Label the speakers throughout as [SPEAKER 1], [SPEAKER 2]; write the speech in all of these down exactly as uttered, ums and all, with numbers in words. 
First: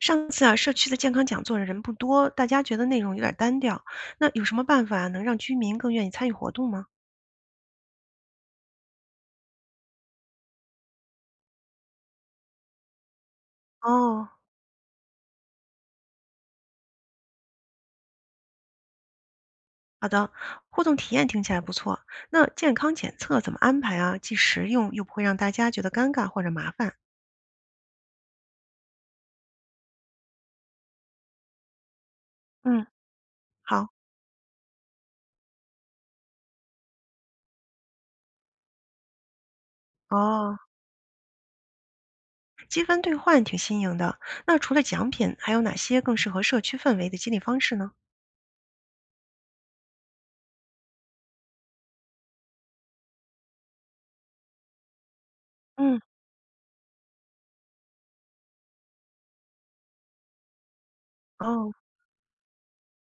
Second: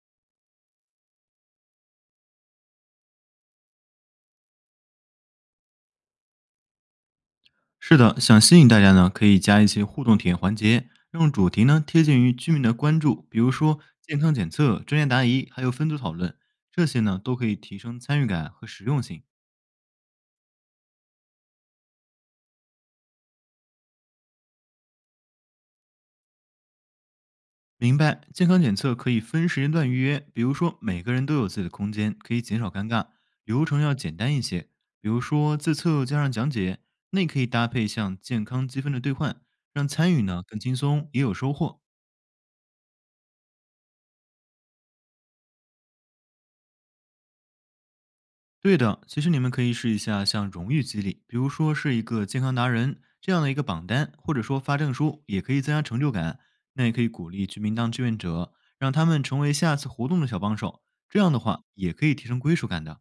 [SPEAKER 1] 上次啊，社区的健康讲座人不多，大家觉得内容有点单调。那有什么办法能让居民更愿意参与活动吗？
[SPEAKER 2] 是的，想吸引大家呢，可以加一些互动体验环节，让主题呢贴近于居民的关注，比如说健
[SPEAKER 1] 哦，
[SPEAKER 2] 康检测、专业答疑，还有分组讨论，这些呢都可以提升参与感和实用性。
[SPEAKER 1] 好的，互动体验听起来不错。那健康检测怎么安排啊？既实用又不会让大家觉得尴尬或者麻烦。
[SPEAKER 2] 明白，健康检测可以分时间段预约，比如说每个人都有自己的空间，可以减少
[SPEAKER 1] 嗯，
[SPEAKER 2] 尴尬。流程
[SPEAKER 1] 好。
[SPEAKER 2] 要简单一些，比如说自测加上讲解，那可以搭配像健康积分的兑换，让参与呢
[SPEAKER 1] 哦，
[SPEAKER 2] 更轻松，也有收获。
[SPEAKER 1] 积分兑换挺新颖的。那除了奖品，还有哪些更适合社区氛围的激励方式呢？
[SPEAKER 2] 对的，其实你们可以试一下像荣誉激励，比如说是一个健康达人这样的一个榜单，或者说发证书，也可以增加成
[SPEAKER 1] 嗯，
[SPEAKER 2] 就感。那也可以鼓励居民当志愿者，让他们成为下次活动的小帮手，这样的话
[SPEAKER 1] 哦。
[SPEAKER 2] 也可以提升归属感的。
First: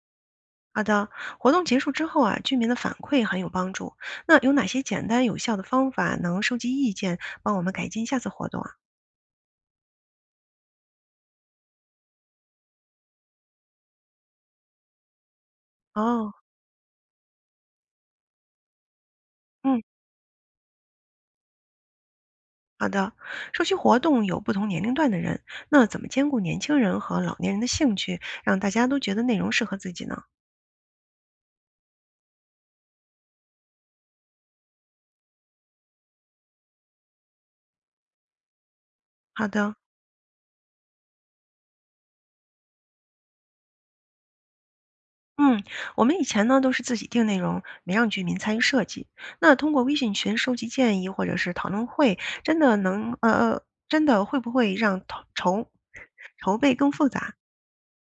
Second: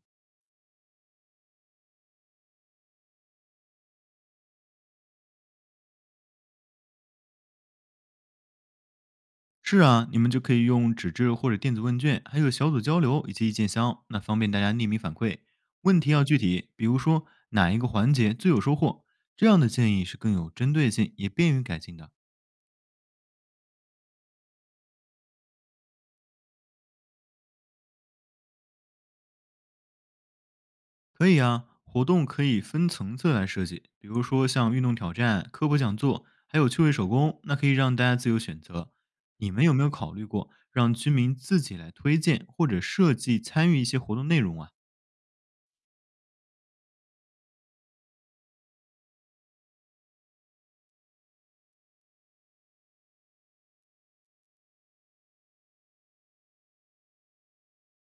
[SPEAKER 1] 好的，活动结束之后啊，居民的反馈很有帮助。那有哪些简单有效的方法能收集意见，帮我们改进下次活动啊？
[SPEAKER 2] 是啊，你们就可以用纸质或者电子问卷，还有小组交流以及意见箱，那方便大家匿名反馈。问题要
[SPEAKER 1] 哦，
[SPEAKER 2] 具体，比如说哪一个环节最有收获，这样的
[SPEAKER 1] 嗯，
[SPEAKER 2] 建议是更有针对性，也便于改进的。
[SPEAKER 1] 好的。社区活动有不同年龄段的人，那怎么兼顾年轻人和老年人的兴趣，让大家都觉得内容适合自己呢？
[SPEAKER 2] 可以啊，活动可以分层次来设计，比如说像运动挑战、科普讲座，还有趣味手工，那可以让大家自由选择。
[SPEAKER 1] 好
[SPEAKER 2] 你们有
[SPEAKER 1] 的。
[SPEAKER 2] 没有考虑过让居民自己来推荐或者设计参与一些活动内容啊？
[SPEAKER 1] 嗯，我们以前呢都是自己定内容，没让居民参与设计。那通过微信群收集建议或者是讨论会，真的能呃呃，真的会不会让讨筹筹备更复杂？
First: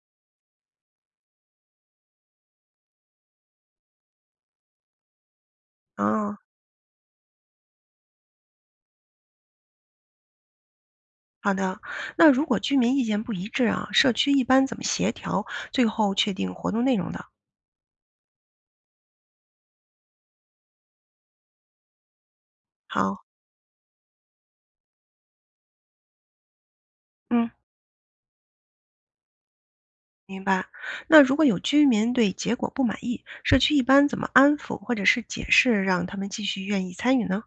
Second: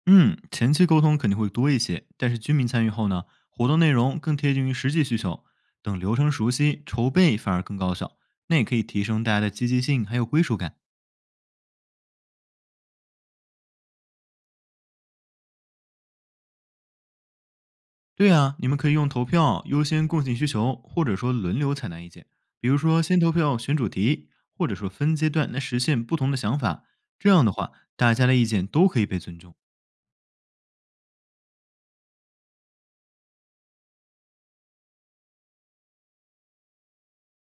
[SPEAKER 2] 嗯，前期沟通肯定会多一些，但是居民参与后呢，活动内容更贴近于实际需求。等流程
[SPEAKER 1] 哦，
[SPEAKER 2] 熟悉，筹备反而更高效，那也可以提升大家的积极性还有归属感。
[SPEAKER 1] 好的。那如果居民意见不一致啊，社区一般怎么协调，最后确定活动内容的？
[SPEAKER 2] 对啊，你们可以用投票优先共性需求，或者说轮流采纳意见。比如说，先
[SPEAKER 1] 好，
[SPEAKER 2] 投票选主题，或者说分阶段来实现不同的想法。这样
[SPEAKER 1] 嗯，
[SPEAKER 2] 的话，大家的意见都可以被尊重。
[SPEAKER 1] 明白。那如果有居民对结果不满意，社区一般怎么安抚或者是解释，让他们继续愿意参与呢？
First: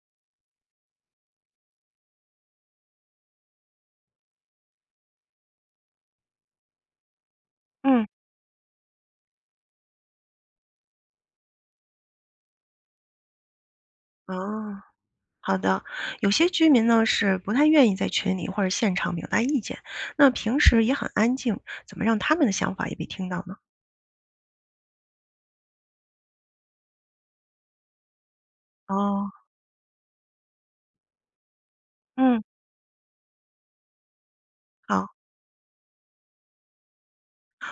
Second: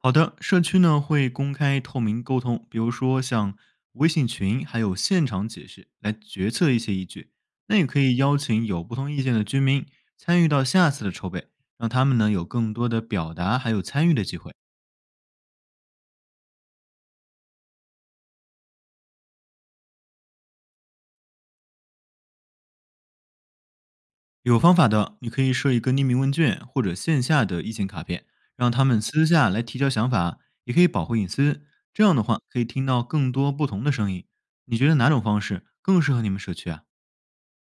[SPEAKER 2] 好的，社区呢会公开透明沟通，比如说像微信群，还有现场解释来决策一些依据。那也可
[SPEAKER 1] 嗯，
[SPEAKER 2] 以邀请有不同意见的居民参与到下次的筹备，让他们呢有更多的表达还有参与的机会。
[SPEAKER 1] 哦，好的。有些居民呢是不太愿意在群里或者现场表达意见，那平时也很安静，怎么让他们的想法也被听到呢？
[SPEAKER 2] 有方法的，你可以设一个匿名问卷或者线下的意见卡片，让他们私
[SPEAKER 1] 哦，
[SPEAKER 2] 下来提交想法，也可以保护隐私。这样的话，
[SPEAKER 1] 嗯，
[SPEAKER 2] 可以听到更多不同的声音。你觉得哪
[SPEAKER 1] 好。
[SPEAKER 2] 种方式更适合你们社区啊？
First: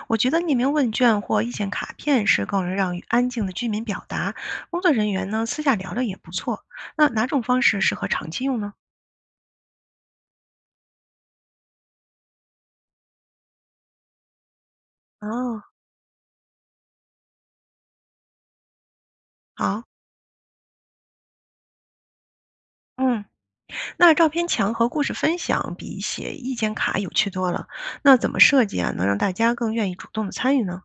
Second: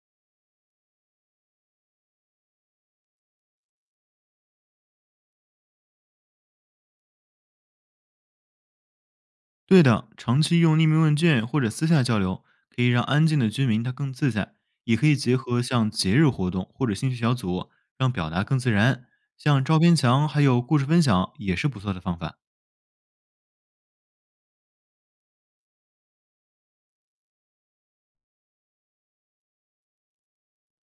[SPEAKER 1] 我觉得匿名问卷或意见卡片是更能让安静的居民表达，工作人员呢私下聊聊也不错。那哪种方式适合长期用呢？
[SPEAKER 2] 对的，长期用匿名问卷或者私下交流，可以让安静的居民他更自在，也可以结合
[SPEAKER 1] 哦，
[SPEAKER 2] 像节日活动或者兴趣小组，让表达更自然。像照
[SPEAKER 1] 好，
[SPEAKER 2] 片墙还有故事分享也是不错的方法。
[SPEAKER 1] 嗯，那照片墙和故事分享比写意见卡有趣多了。那怎么设计啊，能让大家更愿意主动的参与呢？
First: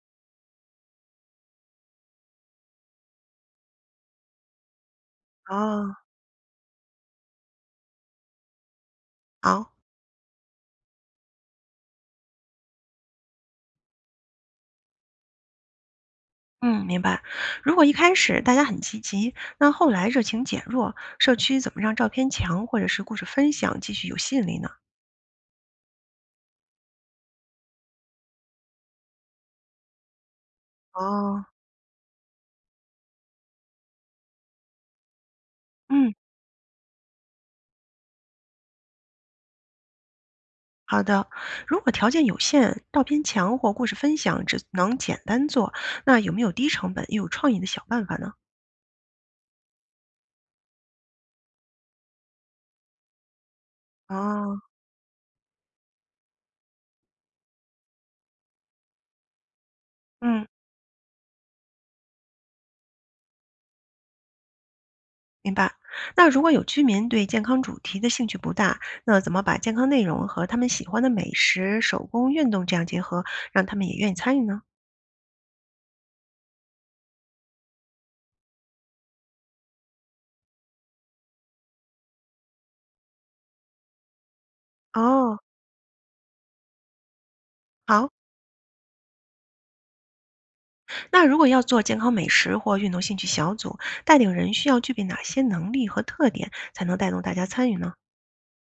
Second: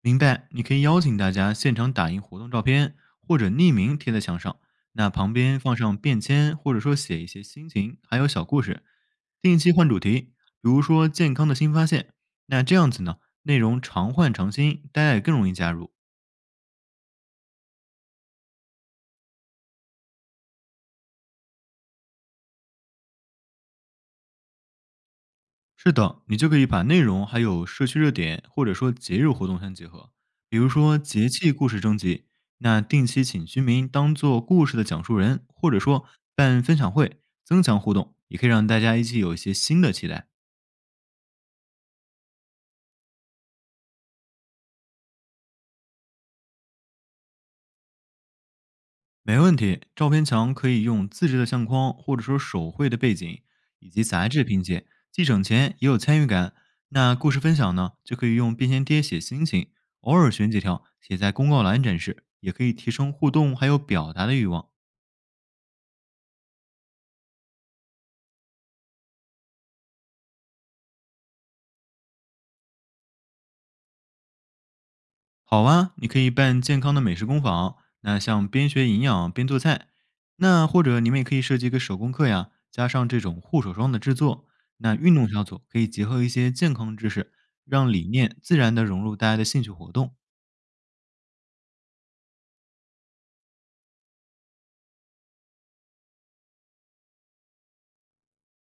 [SPEAKER 2] 明白，你可以邀请大家现场打印活动照片，或者匿名贴在墙上，那旁边放
[SPEAKER 1] 哦，
[SPEAKER 2] 上便签，或者说写一些心情，还有小故事。定
[SPEAKER 1] 好。
[SPEAKER 2] 期换主题，比如说健康的新发现。那这样子呢，内容常换常新，大家也更容易加入。
[SPEAKER 1] 嗯，明白。如果一开始大家很积极，那后来热情减弱，社区怎么让照片墙或者是故事分享继续有吸引力呢？
[SPEAKER 2] 是的，你就可以把内容还有社区热点或者说节日活动相结合，比如说节
[SPEAKER 1] 哦，
[SPEAKER 2] 气故事征集，那定期请居民当做故事的讲述人，或者说
[SPEAKER 1] 嗯。
[SPEAKER 2] 办分享会，增强互动，也可以让大家一起有一些新的期待。
[SPEAKER 1] 好的，如果条件有限，照片墙或故事分享只能简单做，那有没有低成本又有创意的小办法呢？
[SPEAKER 2] 没问题，照片墙可以用自制的相框，或者说手绘的背景以及杂志
[SPEAKER 1] 哦，
[SPEAKER 2] 拼接，既省钱也有参与感。那故事分享呢，就可以用便签贴写心情，偶尔
[SPEAKER 1] 嗯，
[SPEAKER 2] 选几条写在公告栏展示，也可以提升互动还有表达的欲望。
[SPEAKER 1] 明白。那如果有居民对健康主题的兴趣不大，那怎么把健康内容和他们喜欢的美食、手工、运动这样结合，让他们也愿意参与呢？
[SPEAKER 2] 好啊，你可以办健康的美食工坊，那像边学营养边做菜，那或者你们也可以设计一个手工课呀，加上这种护手霜的制作。那运动
[SPEAKER 1] 哦，
[SPEAKER 2] 小组可以结合一些健康知识，让理
[SPEAKER 1] 好。
[SPEAKER 2] 念自然的融入大家的兴趣活动。
[SPEAKER 1] 那如果要做健康美食或运动兴趣小组，带领人需要具备哪些能力和特点，才能带动大家参与呢？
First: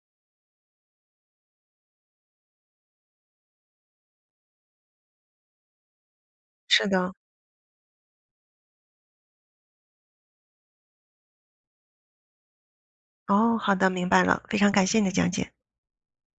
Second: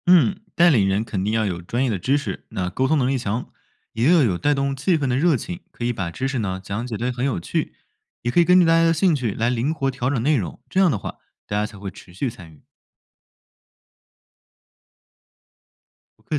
[SPEAKER 2] 嗯，带领人肯定要有专业的知识，那沟通能力强，也要有带动气氛的热情，可以把知识呢
[SPEAKER 1] 是
[SPEAKER 2] 讲解
[SPEAKER 1] 的。
[SPEAKER 2] 的很有趣，也可以根据大家的兴趣来灵活调整内容，这样的话大家才会持续参与。
[SPEAKER 1] 哦，好的，明白了，非常感谢你的讲解。
[SPEAKER 2] 不客气。